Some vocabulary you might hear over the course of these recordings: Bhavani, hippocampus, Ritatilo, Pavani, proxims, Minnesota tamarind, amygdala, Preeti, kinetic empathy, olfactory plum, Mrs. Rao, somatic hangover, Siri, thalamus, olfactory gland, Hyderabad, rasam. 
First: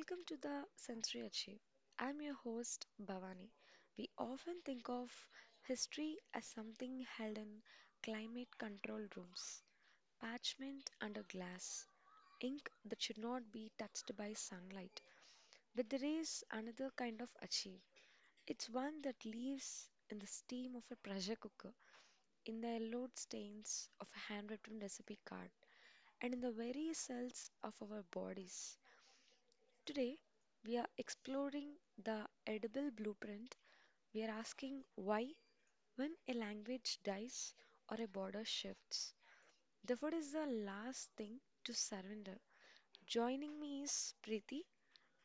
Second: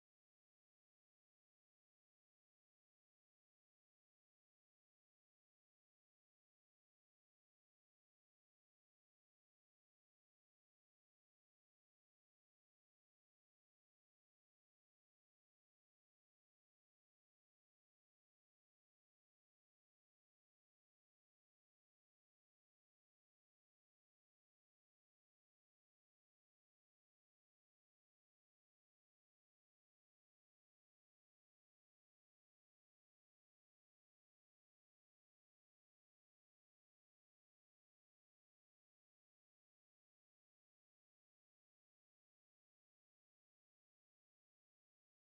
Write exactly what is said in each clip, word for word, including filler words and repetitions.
Welcome to the Sensory Achieve. I'm your host, Bhavani. We often think of history as something held in climate control rooms, parchment under glass, ink that should not be touched by sunlight. But there is another kind of achieve. It's one that lives in the steam of a pressure cooker, in the yellowed stains of a handwritten recipe card, and in the very cells of our bodies. Today, we are exploring the edible blueprint. We are asking why, when a language dies or a border shifts, the food is the last thing to surrender. Joining me is Preeti,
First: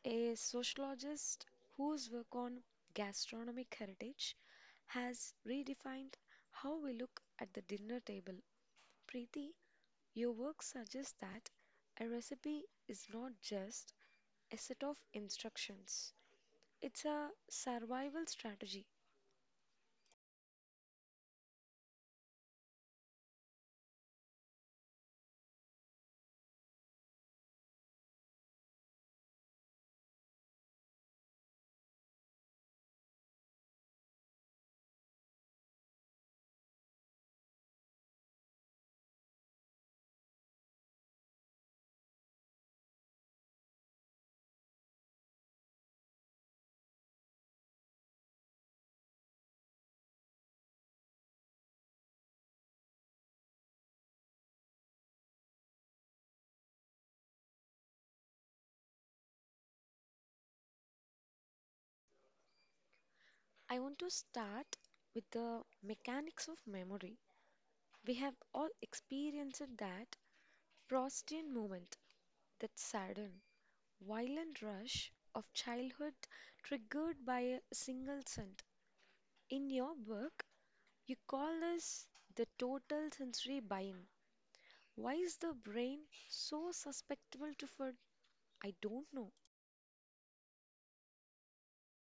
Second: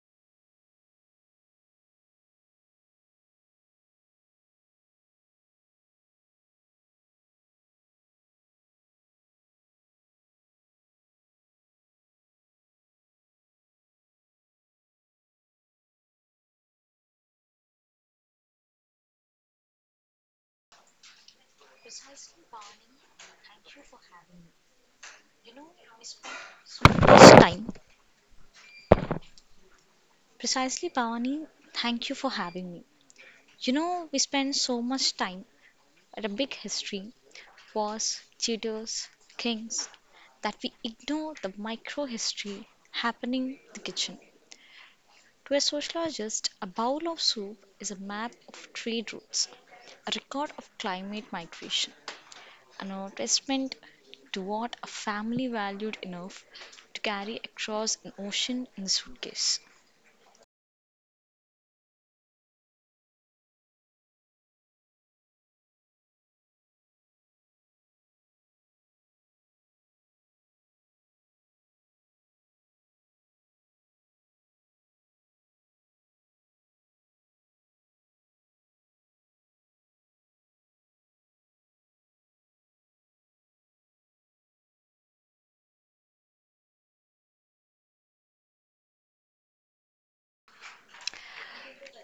a sociologist whose work on gastronomic heritage has redefined how we look at the dinner table. Preeti, your work suggests that a recipe is not just a set of instructions. It's a survival strategy. You know, this time. Precisely, Pavani. Thank you for having me. You know, we spend so much time at a big history, wars, tutors, kings, that we ignore the micro history happening in the kitchen. To a sociologist, a bowl of soup is a map of trade routes, a record of climate migration, an attestment to what a family valued enough to carry across an ocean in a suitcase. I want to start with the mechanics of memory. We have all experienced that prostate moment, that sudden, violent rush of childhood triggered by a single scent. In your book, you call this the total sensory buy-in. Why is the brain so susceptible to food? I don't know.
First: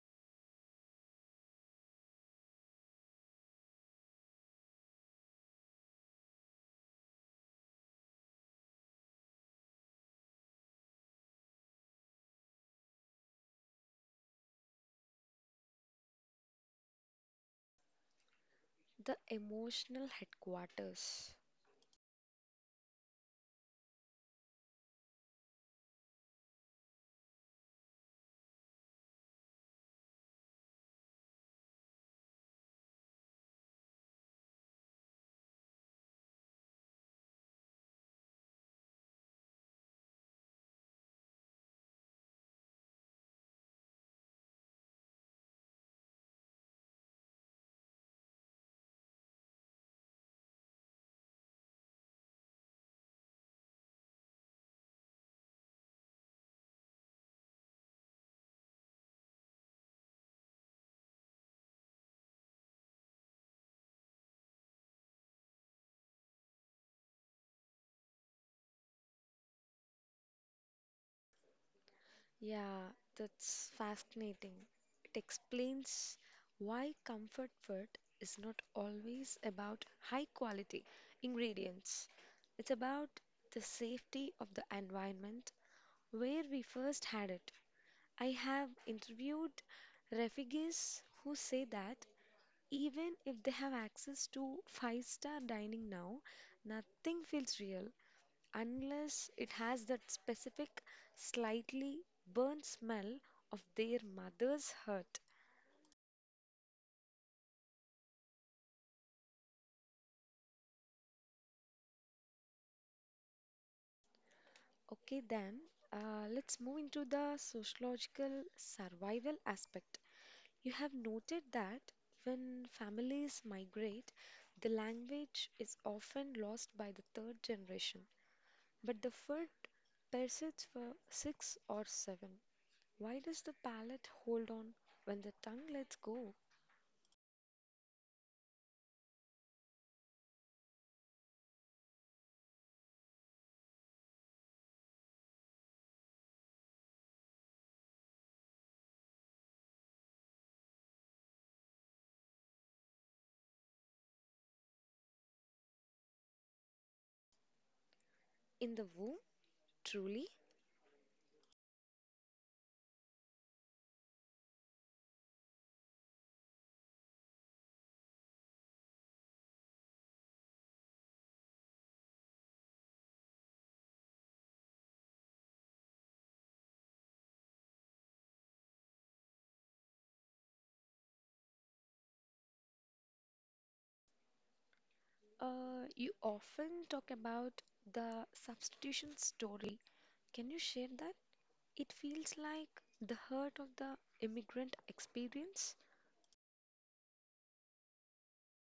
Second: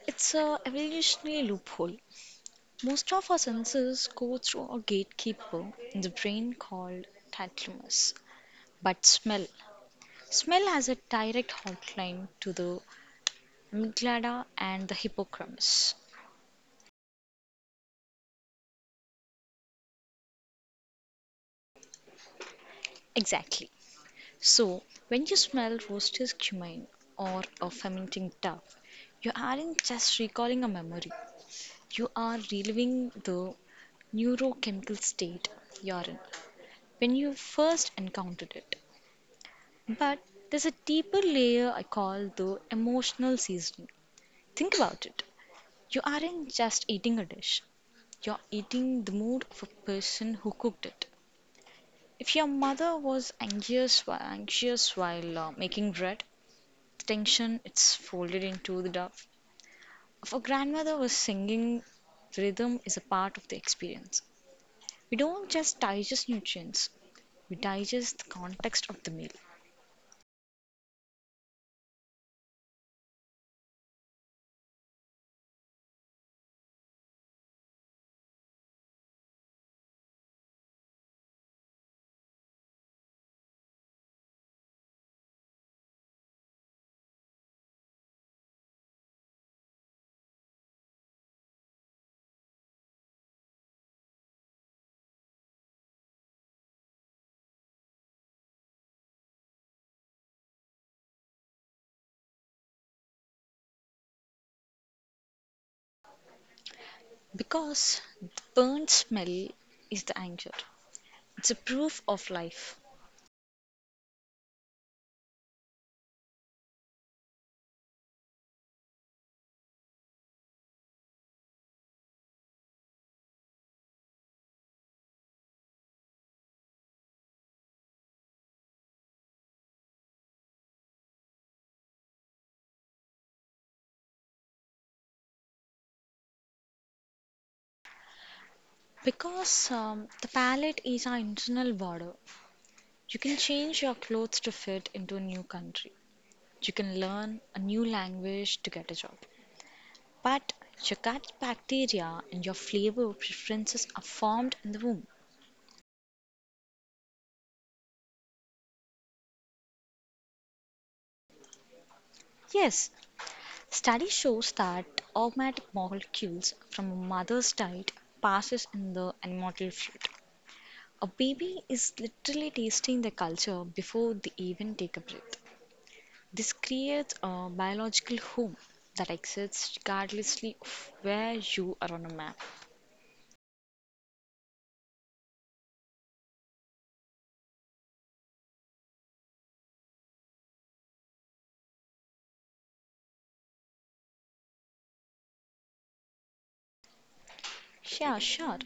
It's a evolutionary loophole. Most of our senses go through a gatekeeper in the brain called thalamus. But smell, smell has a direct hotline to the amygdala and the hippocampus. The emotional headquarters. Exactly. So when you smell roasted cumin or a fermenting duck, you aren't just recalling a memory. You are reliving the neurochemical state you're in when you first encountered it. But there's a deeper layer I call the emotional seasoning. Think about it. You aren't just eating a dish, you're eating the mood of a person who cooked it. If your mother was anxious while, anxious while uh, making bread, the tension it's folded into the dough. If a grandmother was singing, the rhythm is a part of the experience. We don't just digest nutrients, we digest the context of the meal Yeah, that's fascinating. It explains why comfort food is not always about high quality ingredients. It's about the safety of the environment where we first had it. I have interviewed refugees who say that even if they have access to five star dining now, nothing feels real unless it has that specific, slightly burnt smell of their mother's hurt. because the burnt smell is the anger. It's a proof of life. Okay, then uh, let's move into the sociological survival aspect. You have noted that when families migrate, the language is often lost by the third generation, but the food persists for six or seven. Why does the palate hold on when the tongue lets go? Because um, the palette is our internal border. You can change your clothes to fit into a new country. You can learn a new language to get a job. But your gut bacteria and your flavor preferences are formed in the womb. In the womb, truly? Yes, study shows that aromatic molecules from a mother's diet passes in the immortal fruit. A baby is literally tasting the culture before they even take a breath. This creates a biological home that exists regardlessly of where you are on a map. Uh, you often talk about the substitution story. Can you share that? It feels like the heart of the immigrant experience. Yeah, sure.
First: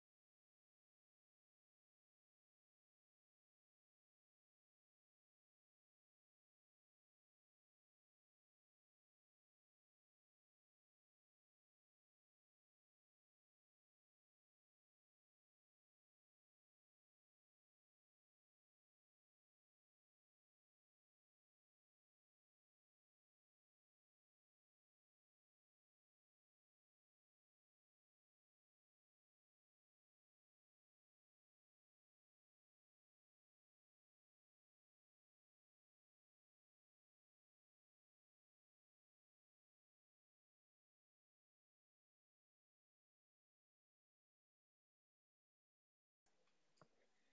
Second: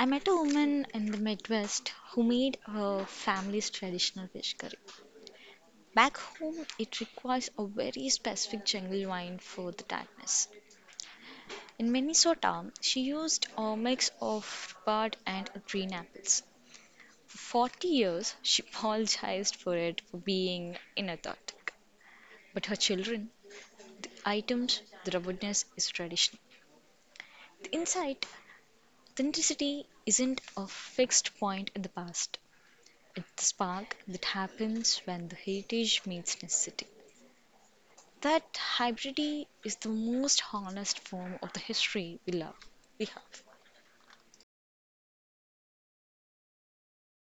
I met a woman in the Midwest who made her family's traditional fish curry. Back home, it requires a very specific jungle wine for the tartness. In Minnesota, she used a mix of rhubarb and green apples. For forty years, she apologized for it for being inauthentic. But her children, items, the robustness is tradition. The insight, authenticity isn't a fixed point in the past. It's the spark that happens when the heritage meets necessity. That hybridity is the most honest form of the history we love. We have.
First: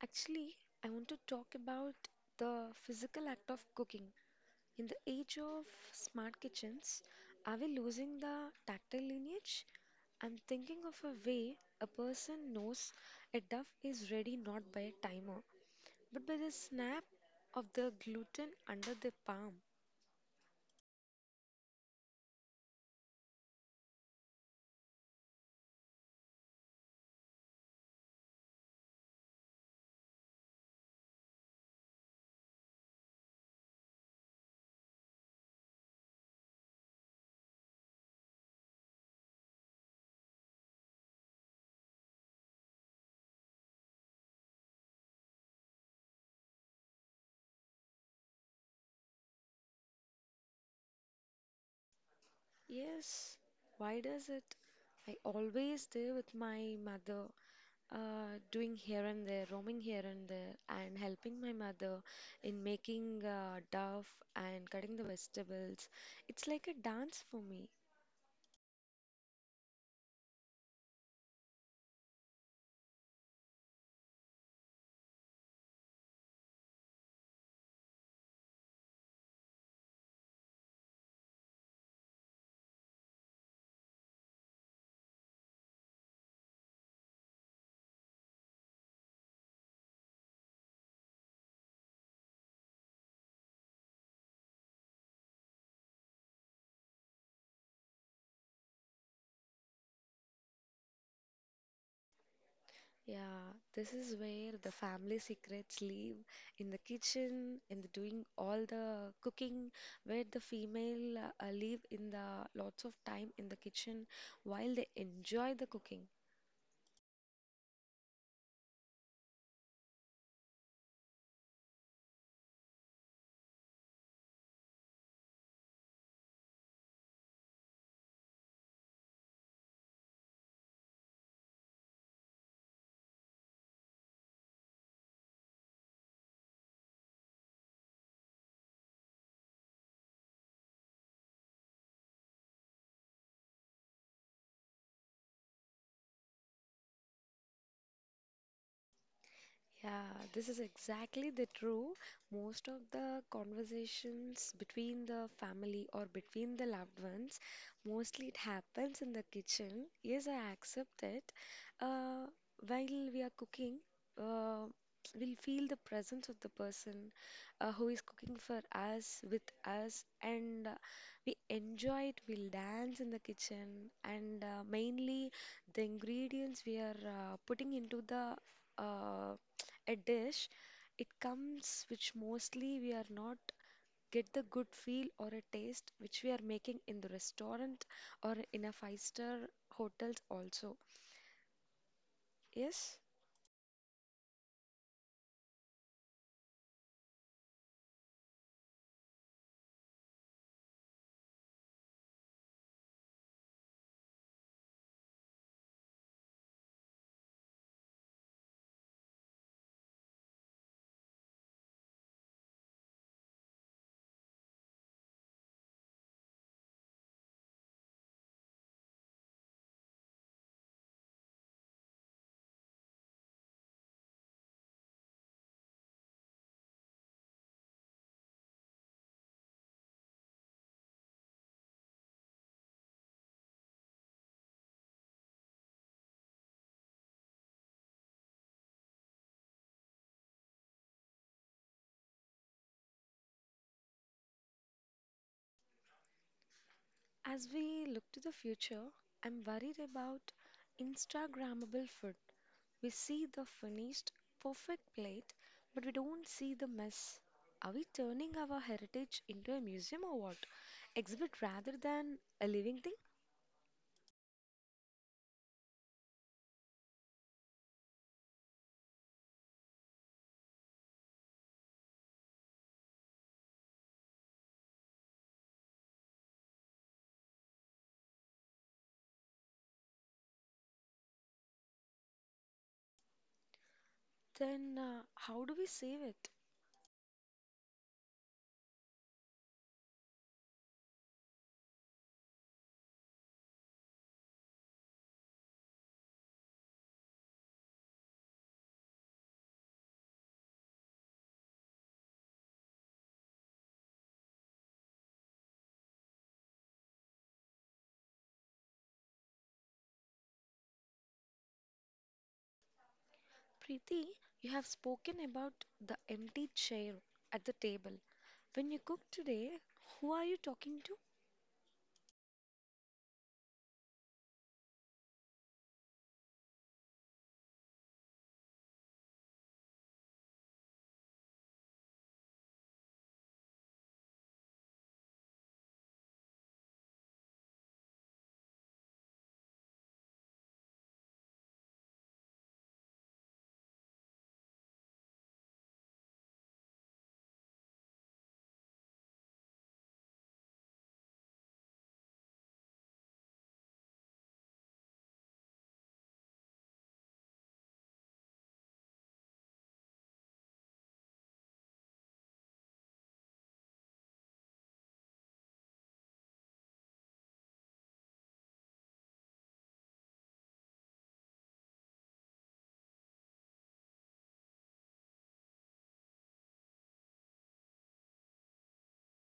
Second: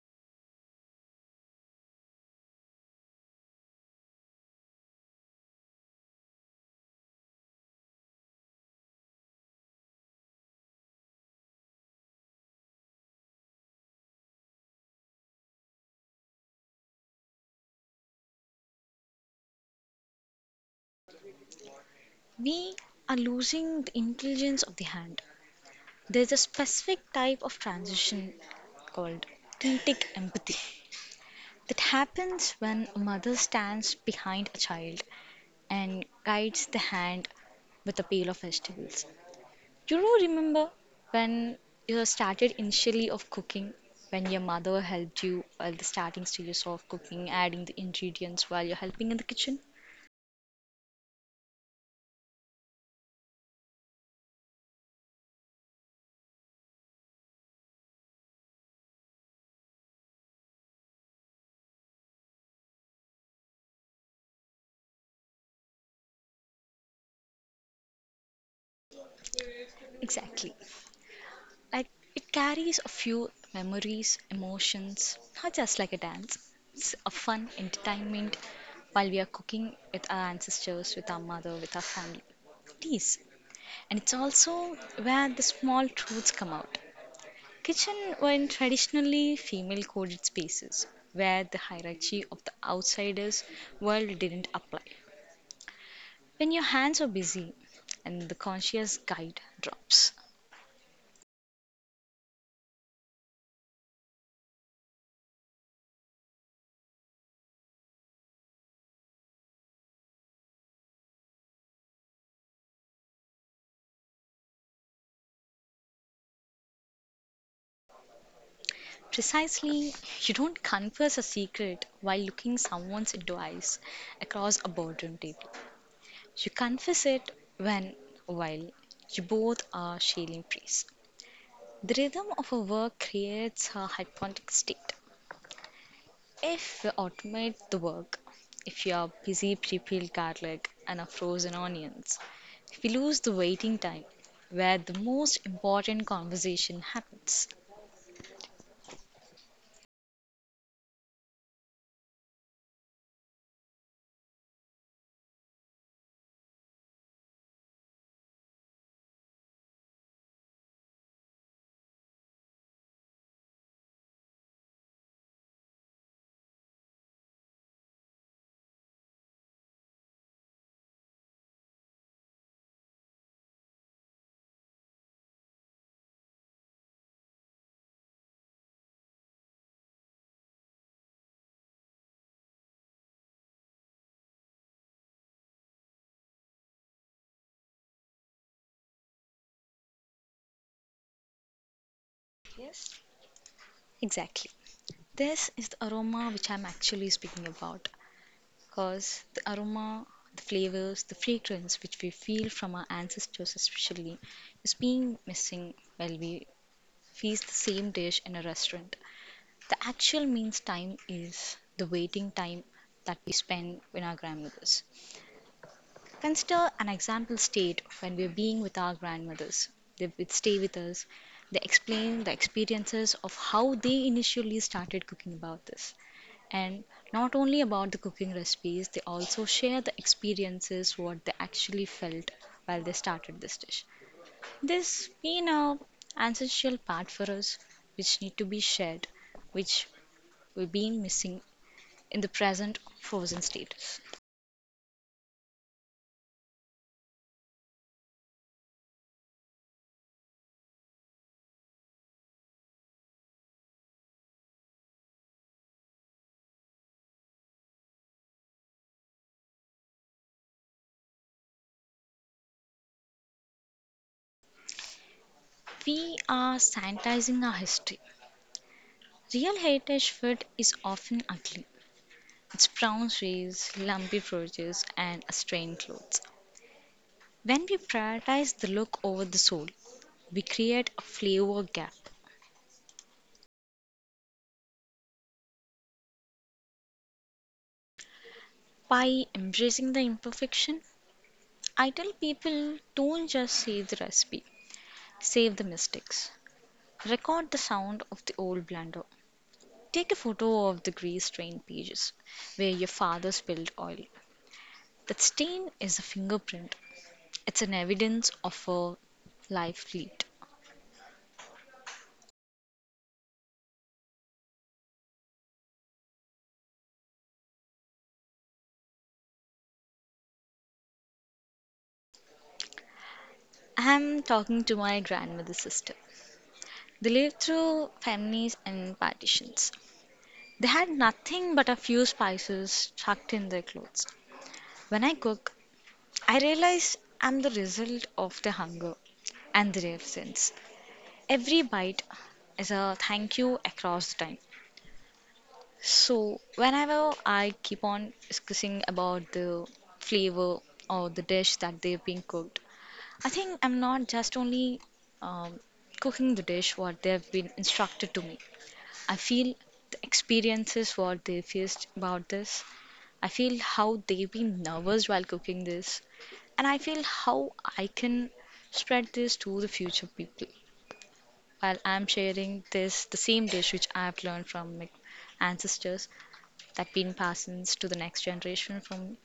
Actually, I want to talk about the physical act of cooking. In the age of smart kitchens, are we losing the tactile lineage? I'm thinking of a way a person knows a duff is ready not by a timer, but by the snap of the gluten under the palm. We are losing the intelligence of the hand. There's a specific type of transition called kinetic empathy that happens when a mother stands behind a child and guides the hand with a pail of vegetables. You do remember when you started initially of cooking, when your mother helped you at the starting stages of cooking, adding the ingredients while you're helping in the kitchen? Yes, why does it? I always there with my mother, uh, doing here and there, roaming here and there, and helping my mother in making uh, duff and cutting the vegetables. It's like a dance for me. Exactly. Like it carries a few memories, emotions, not just like a dance. It's a fun entertainment while we are cooking with our ancestors, with our mother, with our family. It is. And it's also where the small truths come out. Kitchen were traditionally female coded spaces where the hierarchy of the outsider's world didn't apply. When your hands are busy and the conscious guide drops, Yeah, this is where the family secrets live in the kitchen, in the doing all the cooking, where the female uh, live in the lots of time in the kitchen while they enjoy the cooking. precisely, you don't confess a secret while looking someone's into eyes across a boardroom table. You confess it when, while you both are sharing praise. The rhythm of a work creates a hypnotic state. If we automate the work, if you are busy pre peeled garlic and are frozen onions, if we lose the waiting time where the most important conversation happens. Yeah, this is exactly the true. Most of the conversations between the family or between the loved ones, mostly it happens in the kitchen. Yes, I accept it. Uh, while we are cooking, uh, we'll feel the presence of the person uh, who is cooking for us, with us, and uh, we enjoy it. We'll dance in the kitchen, and uh, mainly the ingredients we are uh, putting into the uh, a dish, it comes which mostly we are not get the good feel or a taste which we are making in the restaurant or in a five-star hotels also. Yes. Yes. Exactly. This is the aroma which I'm actually speaking about. Because the aroma, the flavors, the fragrance which we feel from our ancestors, especially, is being missing while we feast the same dish in a restaurant. The actual means time is the waiting time that we spend with our grandmothers. Consider an example state when we're being with our grandmothers. They would stay with us. They explain the experiences of how they initially started cooking about this. And not only about the cooking recipes, they also share the experiences what they actually felt while they started this dish. This being a ancestral part for us which need to be shared, which we've been missing in the present frozen state. As we look to the future, I'm worried about Instagrammable food. We see the finished, perfect plate, but we don't see the mess. Are we turning our heritage into a museum or what? Exhibit rather than a living thing? We are sanitizing our history. Real heritage food is often ugly. It's brown shades, lumpy produce, and stained clothes. When we prioritize the look over the soul, we create a flavor gap. Then uh, how do we save it? By embracing the imperfection, I tell people don't just save the recipe, save the mistakes. Record the sound of the old blender. Take a photo of the grease stained pages where your father spilled oil. That stain is a fingerprint. It's an evidence of a life fleet. Preeti, you have spoken about the empty chair at the table. When you cook today, who are you talking to? I'm talking to my grandmother's sister. They lived through families and partitions. They had nothing but a few spices tucked in their clothes. When I cook, I realize I'm the result of the hunger and their absence. Every bite is a thank you across time. So whenever I keep on discussing about the flavor or the dish that they've been cooked, I think I'm not just only um, cooking the dish what they've been instructed to me. I feel the experiences what they faced about this. I feel how they've been nervous while cooking this, and I feel how I can spread this to the future people while I'm sharing this the same dish which I've learned from my ancestors that been passes to the next generation from.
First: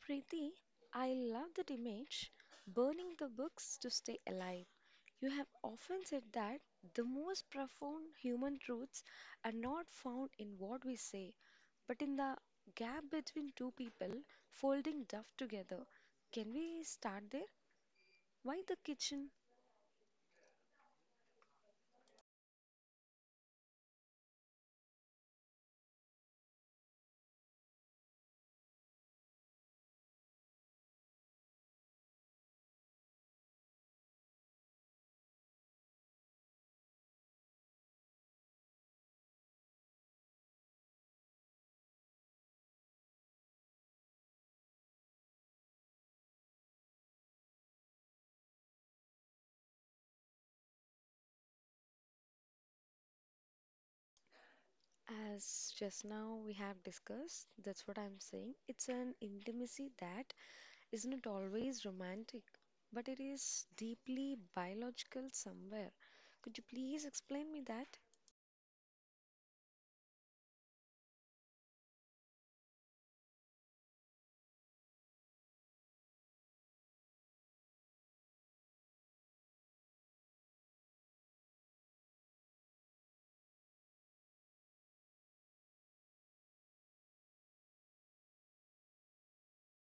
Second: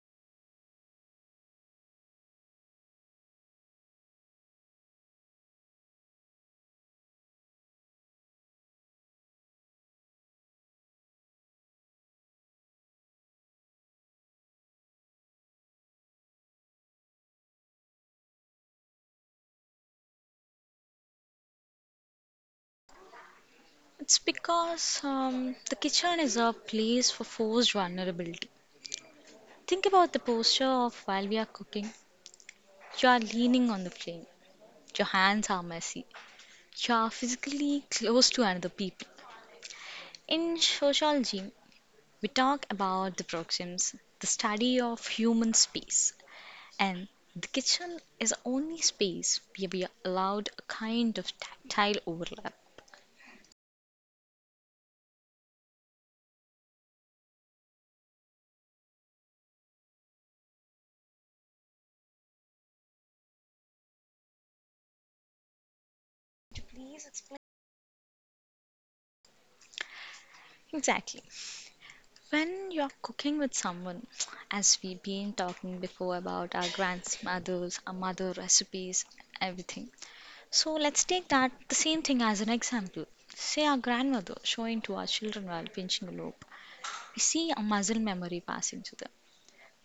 Preeti, I love that image, burning the books to stay alive. You have often said that the most profound human truths are not found in what we say, but in the gap between two people folding duff together. Can we start there? Why the kitchen? It's because um, the kitchen is a place for forced vulnerability. Think about the posture of while we are cooking. You are leaning on the flame. Your hands are messy. You are physically close to another people. In sociology, we talk about the proxims, the study of human space, and the kitchen is the only space where we are allowed a kind of tactile overlap. As just now we have discussed, that's what I'm saying. It's an intimacy that is not always romantic, but it is deeply biological somewhere. Could you please explain me that? Exactly. When you're cooking with someone, as we've been talking before about our grandmothers, our mother recipes, everything. So let's take that the same thing as an example. Say our grandmother showing to our children while pinching a lobe. We see a muscle memory passing to them.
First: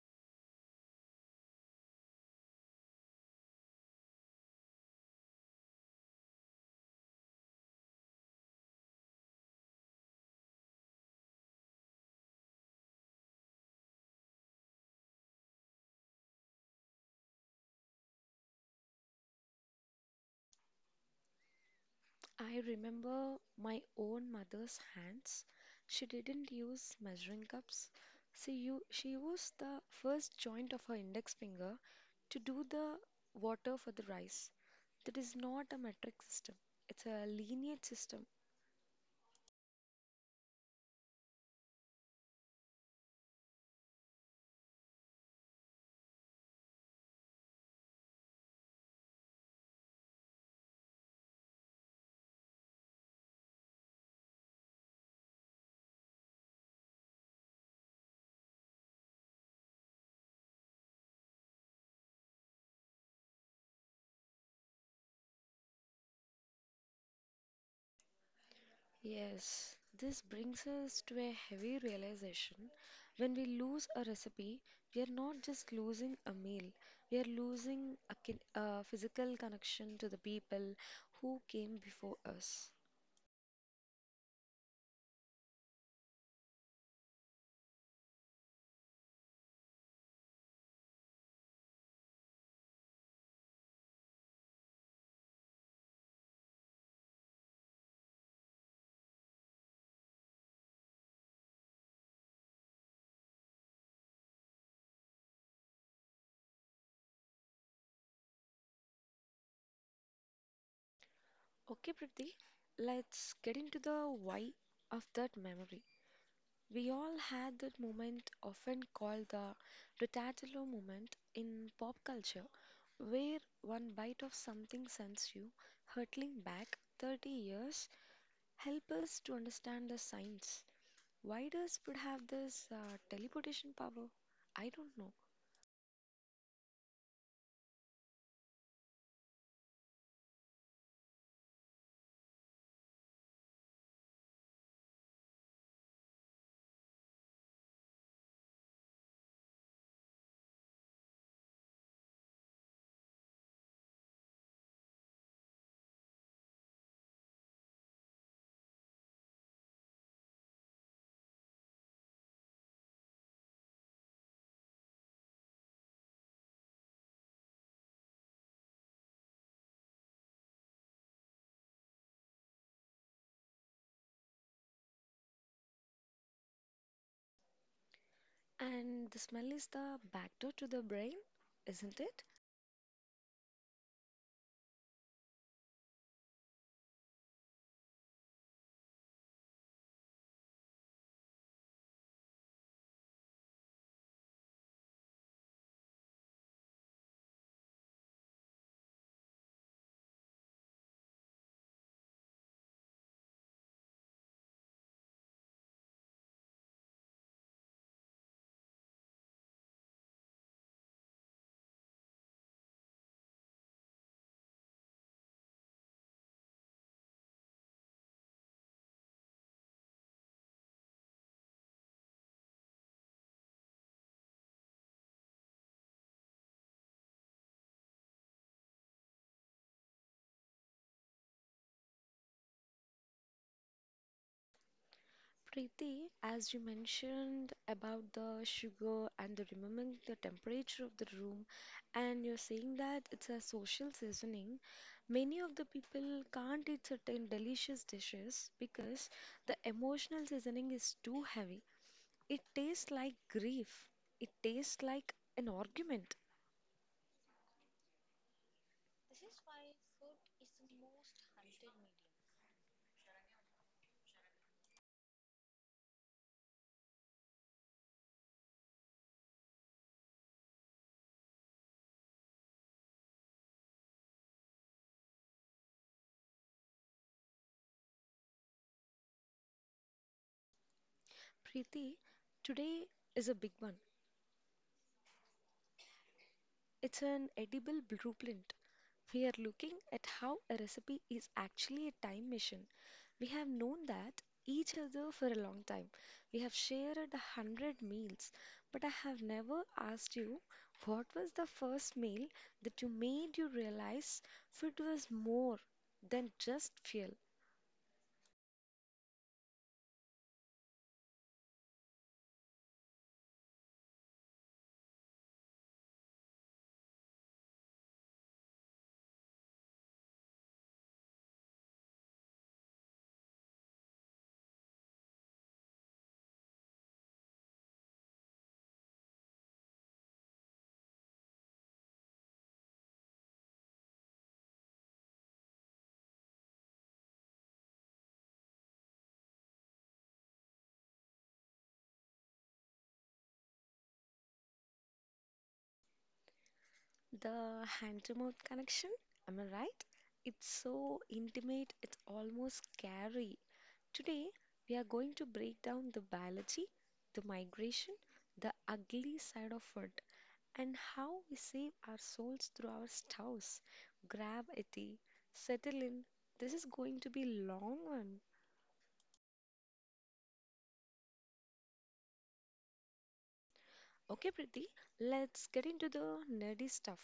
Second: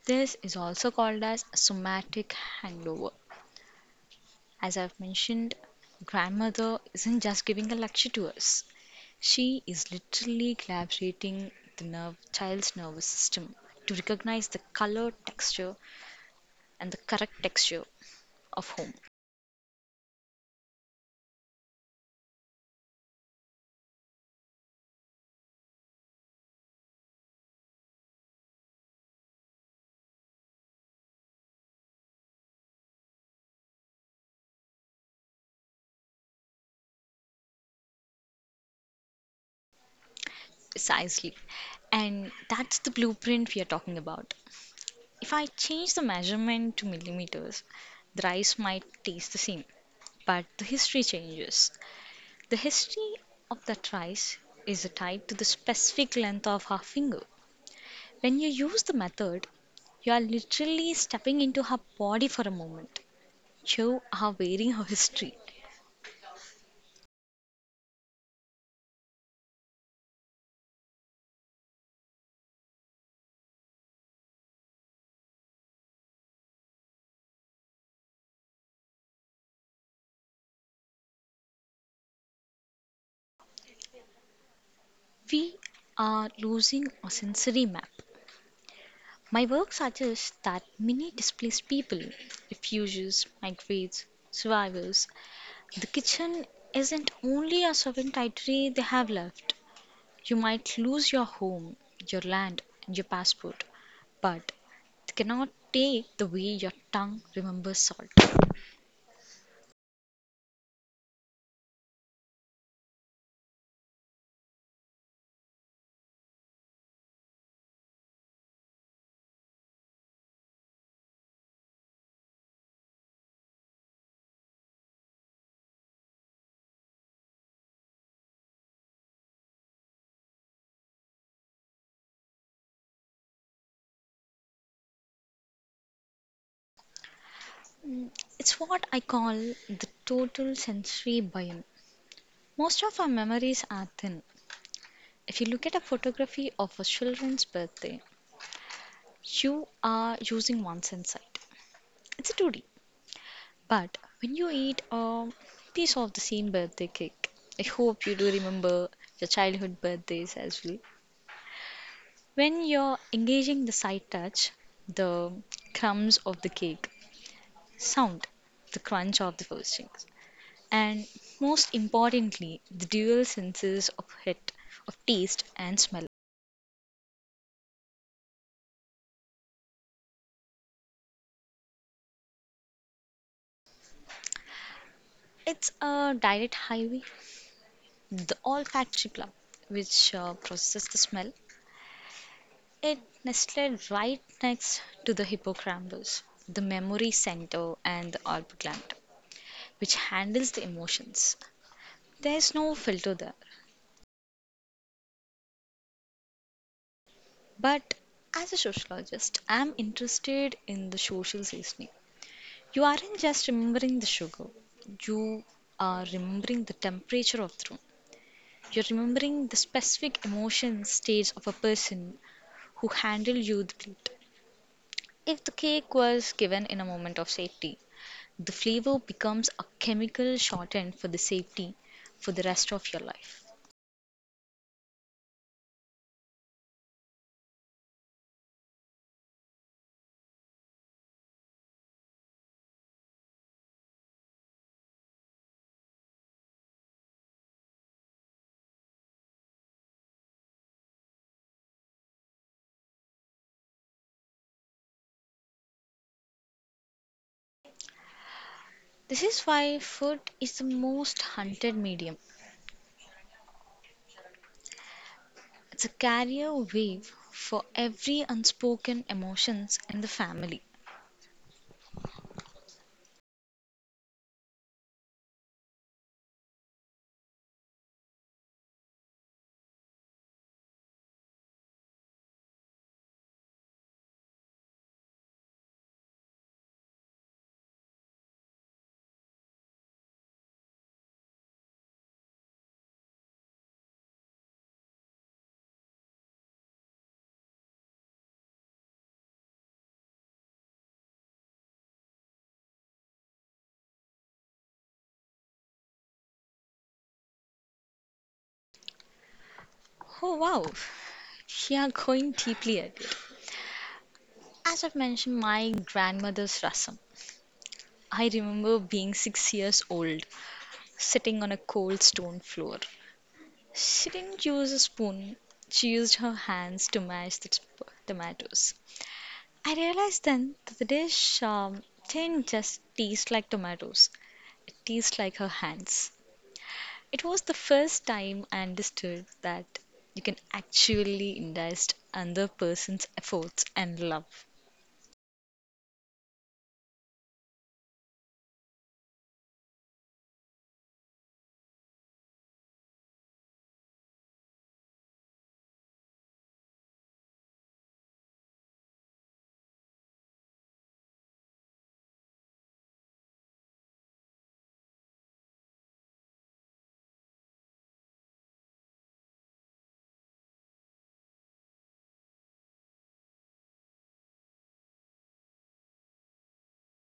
This is also called as somatic hangover. As I've mentioned, grandmother isn't just giving a lecture to us. She is literally collaborating the nerve, child's nervous system to recognize the color, texture, and the correct texture of home. I remember my own mother's hands. She didn't use measuring cups. She, u- she used the first joint of her index finger to do the water for the rice. That is not a metric system, it's a lineage system. Precisely. And that's the blueprint we are talking about. If I change the measurement to millimeters, the rice might taste the same, but the history changes. The history of that rice is tied to the specific length of her finger. When you use the method, you are literally stepping into her body for a moment. Show are wearing our history. Yes, this brings us to a heavy realization. When we lose a recipe, we are not just losing a meal, we are losing a, kin- a physical connection to the people who came before us. We are losing our sensory map. My work suggests that many displaced people, refugees, migrants, survivors, the kitchen isn't only a sovereign territory they have left. You might lose your home, your land, and your passport, but they cannot take the way your tongue remembers salt. Okay, Priti, let's get into the why of that memory. We all had that moment, often called the Ritatilo moment in pop culture, where one bite of something sends you hurtling back thirty years. Help us to understand the science. Why does food have this uh, teleportation power? I don't know. It's what I call the total sensory biome. Most of our memories are thin. If you look at a photography of a children's birthday, you are using one sense sight. It's a two D. But when you eat a piece of the same birthday cake, I hope you do remember your childhood birthdays as well. When you're engaging the sight touch, the crumbs of the cake, sound, the crunch of the frosting, and most importantly, the dual senses of hit, of taste and smell. And the smell is the backdoor to the brain, isn't it? It's a direct highway. The olfactory plum, which uh, processes the smell, it nestled right next to the hippocampus, the memory center, and the olfactory gland, which handles the emotions. There's no filter there. But as a sociologist, I'm interested in the social seasoning. You aren't just remembering the sugar, you are remembering the temperature of the room. You're remembering the specific emotion stage of a person who handled you the plate. If the cake was given in a moment of safety, the flavor becomes a chemical shorthand for the safety for the rest of your life. Preeti, as you mentioned about the sugar and the remembering the temperature of the room, and you're saying that it's a social seasoning, many of the people can't eat certain delicious dishes because the emotional seasoning is too heavy. It tastes like grief. It tastes like an argument. This is why food is the most hunted medium. It's a carrier wave for every unspoken emotions in the family. Preeti, today is a big one. It's an edible blueprint. We are looking at how a recipe is actually a time machine. We have known that each other for a long time. We have shared a hundred meals, but I have never asked you what was the first meal that you made you realize food was more than just fuel. Oh wow, we are going deeply at it. As I've mentioned, my grandmother's rasam. I remember being six years old, sitting on a cold stone floor. She didn't use a spoon. She used her hands to mash the t- tomatoes. I realized then that the dish um, didn't just taste like tomatoes, it tastes like her hands. It was the first time I understood that you can actually ingest another person's efforts and love. The hand to mouth connection, am I right? It's so intimate, it's almost scary. Today, we are going to break down the biology, the migration, the ugly side of it, and how we save our souls through our spouse. Grab a tea, settle in. This is going to be long one. Okay, Priti, let's get into the nerdy stuff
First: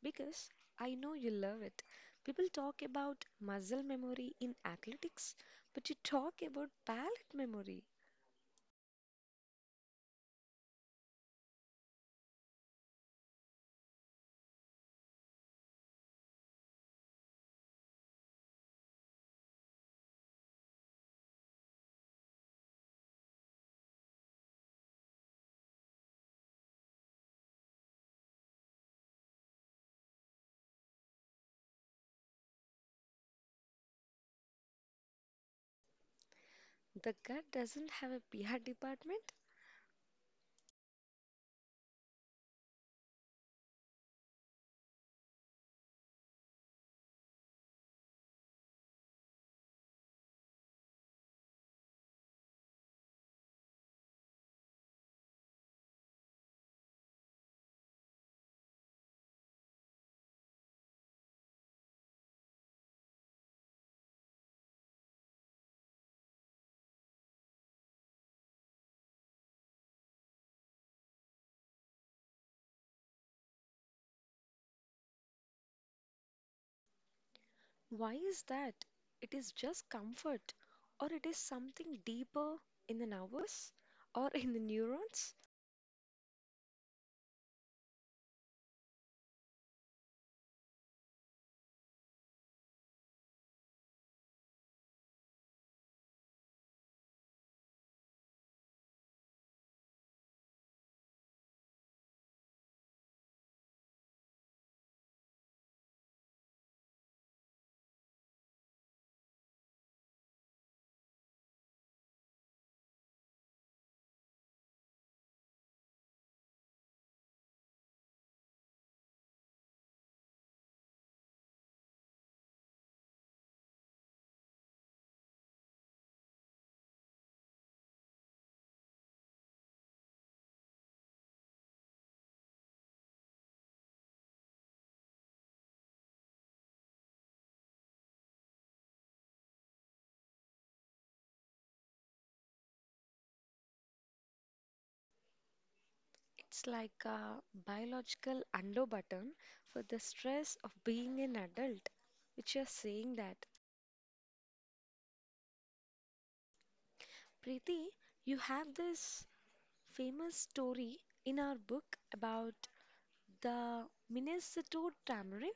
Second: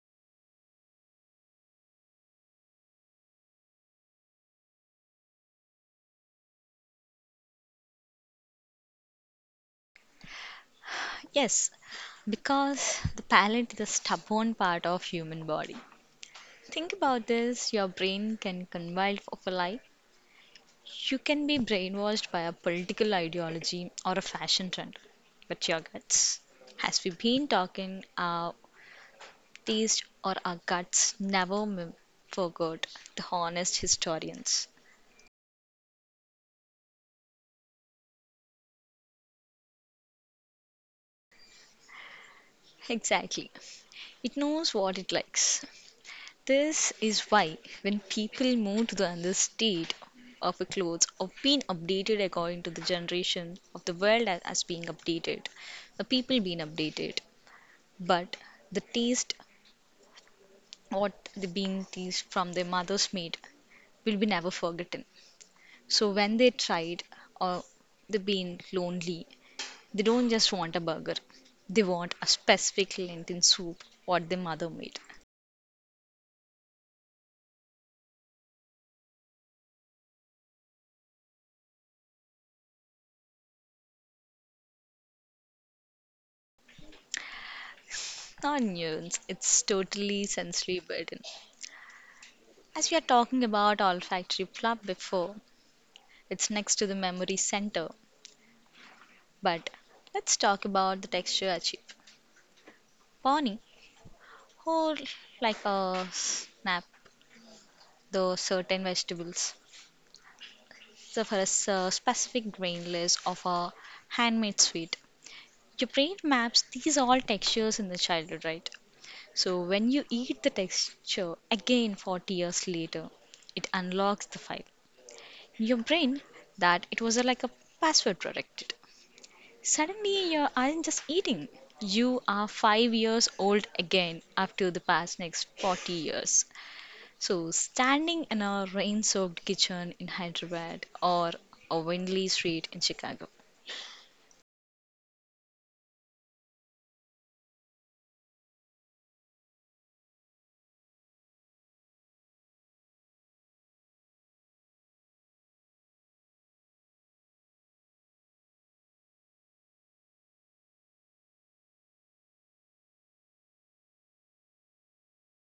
because I know you love it. People talk about muscle memory in athletics, but you talk about palate memory. Yes, because the palate is the stubborn part of human body. Think about this, your brain can convive of a lie. You can be brainwashed by a political ideology or a fashion trend, but your guts, as we've been talking, our taste or our guts never m- forgot the honest historians. The gut doesn't have a P R department. Exactly. It knows what it likes. This is why when people move to the other state of a clothes or being updated according to the generation of the world as as being updated, the people being updated, but the taste what the bean teased from their mother's made will be never forgotten. So when they tried or they been lonely, they don't just want a burger. They want a specific lentil soup what their mother made. Why is that? It is just comfort, or it is something deeper in the nervous or in the neurons. Not nuance, it's totally sensory burden. As we are talking about olfactory flap before, it's next to the memory center. But let's talk about the texture achieved. Pony, whole like a snap, though certain vegetables. So for a s- uh, specific grain list of a handmade sweet. Your brain maps these all textures in the childhood, right? So when you eat the texture again forty years later, it unlocks the file. In Your brain that it was a, like a password protected. Suddenly you aren't just eating. You are five years old again after the past next forty years. So standing in a rain-soaked kitchen in Hyderabad or a windy street in Chicago. It's like a biological undo button for the stress of being an adult, which you're saying that. Preeti, you have this famous story in our book about the Minnesota tamarind.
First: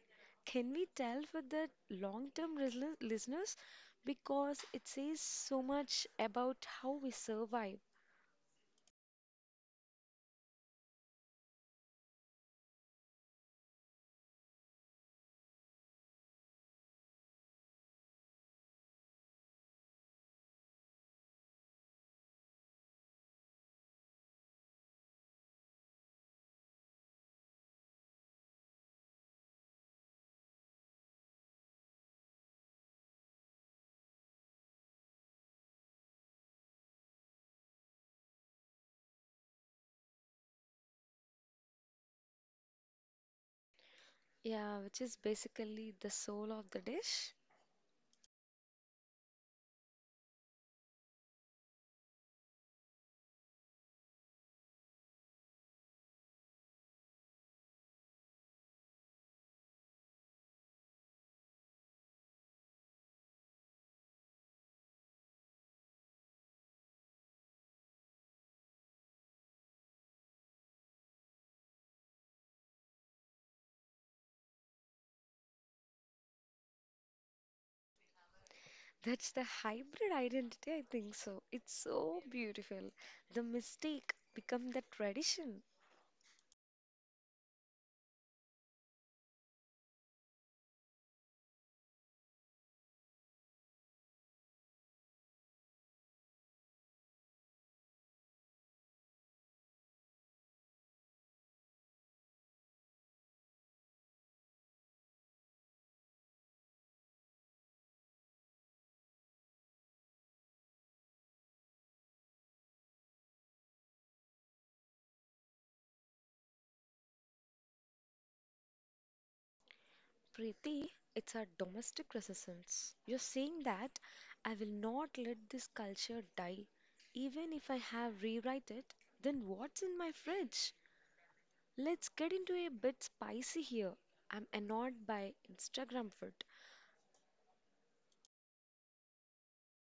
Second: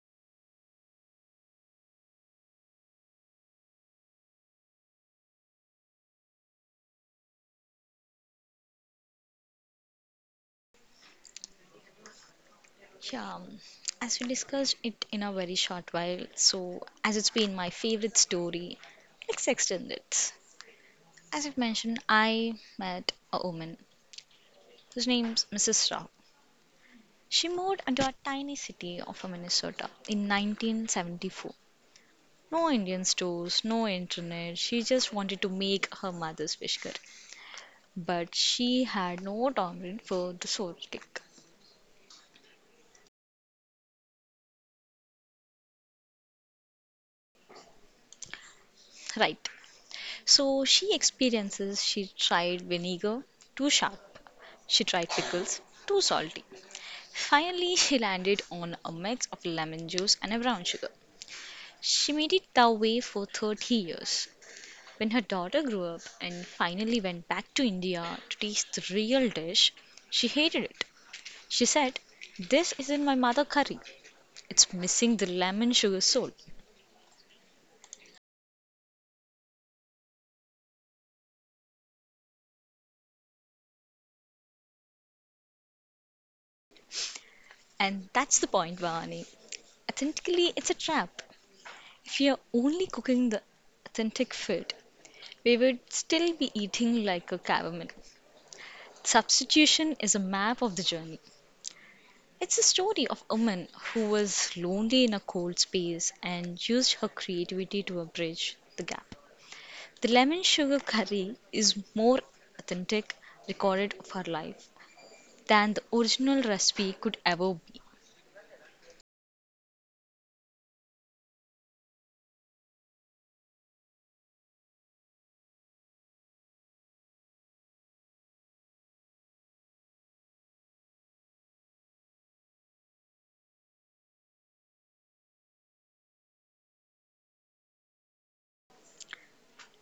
Can we tell for the long-term lis- listeners? Because it says so much about how we survive. Yeah, um, as we discussed it in a very short while, so as it's been my favorite story, let's extend it. As I've mentioned, I met a woman whose name's missus Rao. She moved into a tiny city of Minnesota in nineteen seventy-four. No Indian stores, no internet. She just wanted to make her mother's wish girl. But she had no tolerance for the salt kick. Yeah, which is basically the soul of the dish. Right. So she experiences she tried vinegar, too sharp. She tried pickles, too salty. Finally, she landed on a mix of lemon juice and a brown sugar. She made it that way for thirty years. When her daughter grew up and finally went back to India to taste the real dish, she hated it. She said, "This isn't my mother curry. It's missing the lemon sugar soul." That's the hybrid identity, I think so. It's so beautiful. The mistake become the tradition. And that's the point, Vani. Authentically, it's a trap. If you're only cooking the authentic food, we would still be eating like a caveman. Substitution is a map of the journey. It's a story of a woman who was lonely in a cold space and used her creativity to abridge the gap. The lemon sugar curry is more authentic recorded of her life than the original recipe could ever be. Preeti, it's our domestic resistance. You're saying that I will not let this culture die, even if I have rewrite it. Then what's in my fridge? Let's get into a bit spicy here. I'm annoyed by Instagram food.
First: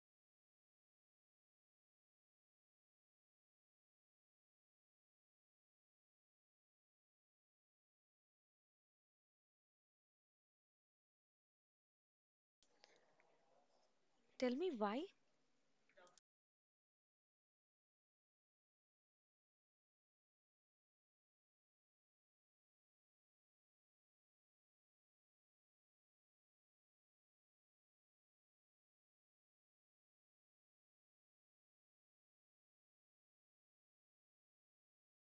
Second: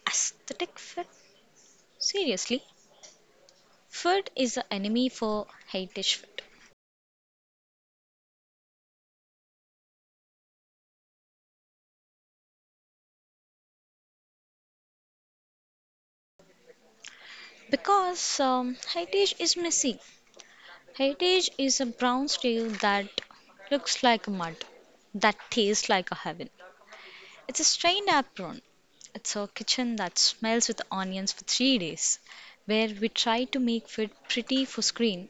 Aesthetic fit? Seriously? Food is the enemy for high dish food. Tell me why? Because um, high dish is messy. Heritage is a brown steel that looks like mud, that tastes like a heaven. It's a stained apron. It's a kitchen that smells with onions for three days, where we try to make food pretty for screen.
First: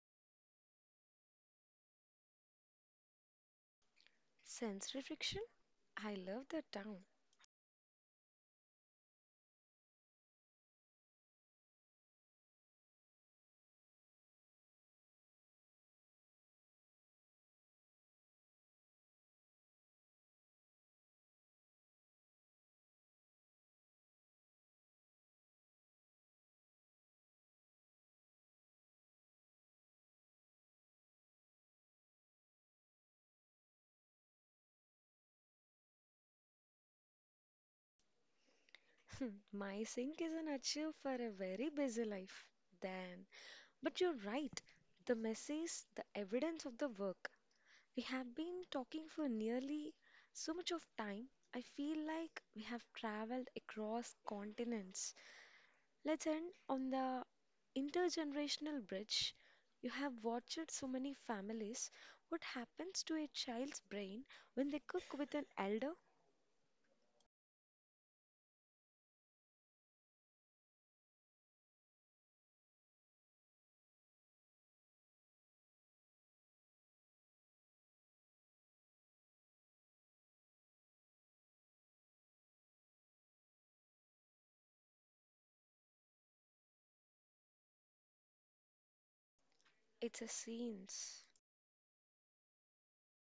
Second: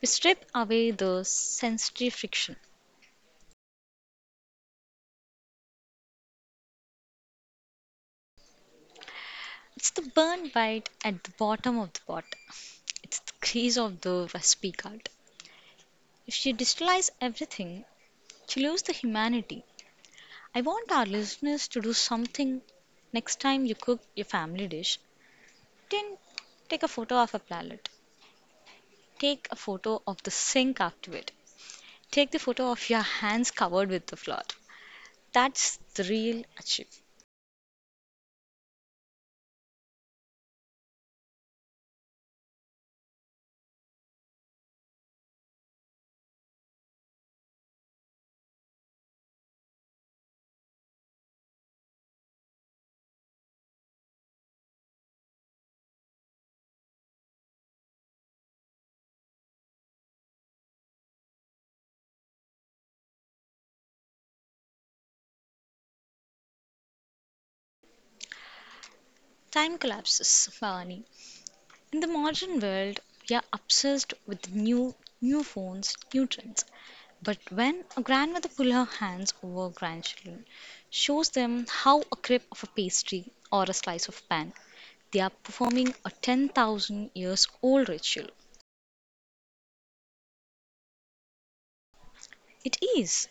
We strip away the sensory friction. Sensory friction? I love that town. It's the burnt bite at the bottom of the pot. It's the crease of the recipe card. If you digitalize everything, you lose the humanity. I want our listeners to do something next time you cook your family dish. Didn't take a photo of a planet. Take a photo of the sink after it. Take the photo of your hands covered with the flour. That's the real achieve. My sink is an achieve for a very busy life. Then, but you're right. The mess is the evidence of the work. We have been talking for nearly so much of time. I feel like we have traveled across continents. Let's end on the intergenerational bridge. You have watched so many families. What happens to a child's brain when they cook with an elder? Time collapses, Bhavani. In the modern world, we are obsessed with new, new phones, new trends. But when a grandmother pulls her hands over grandchildren, shows them how a crib of a pastry or a slice of pan, they are performing a ten thousand years old ritual. It's a scenes. It is.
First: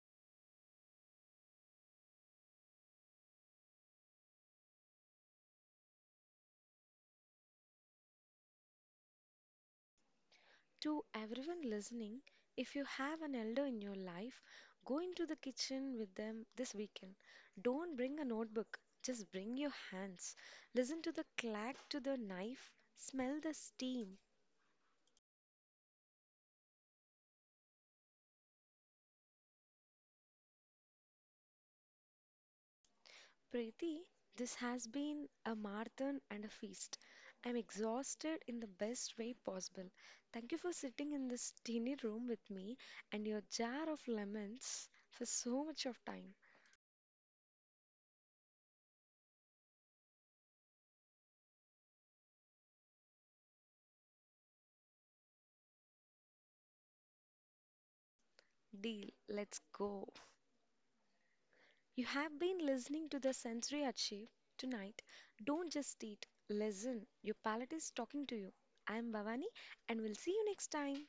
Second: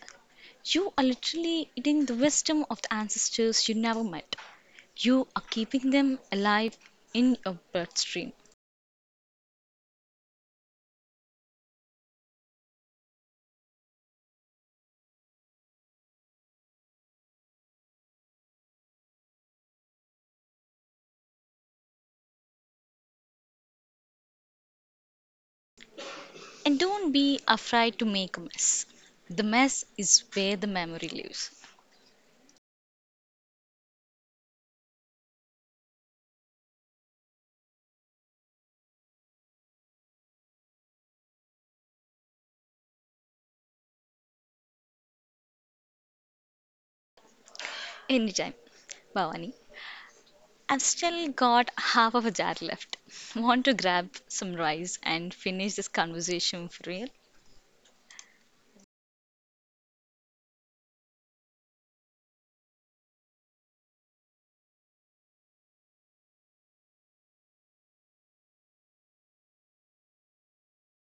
You are literally eating the wisdom of the ancestors you never met. You are keeping them alive in your bloodstream. To everyone listening, if you have an elder in your life, go into the kitchen with them this weekend. Don't bring a notebook, just bring your hands. Listen to the clack to the knife, smell the steam. And don't be afraid to make a mess. The mess is where the memory lives. Preeti, this has been a marathon and a feast. I'm exhausted in the best way possible. Thank you for sitting in this teeny room with me and your jar of lemons for so much of time. Anytime. Bhavani, I've still got half of a jar left. Want to grab some rice and finish this conversation for real? Deal, let's go. You have been listening to the sensory achieve tonight. Don't just eat, listen. Your palate is talking to you. I am Bhavani and we'll see you next time.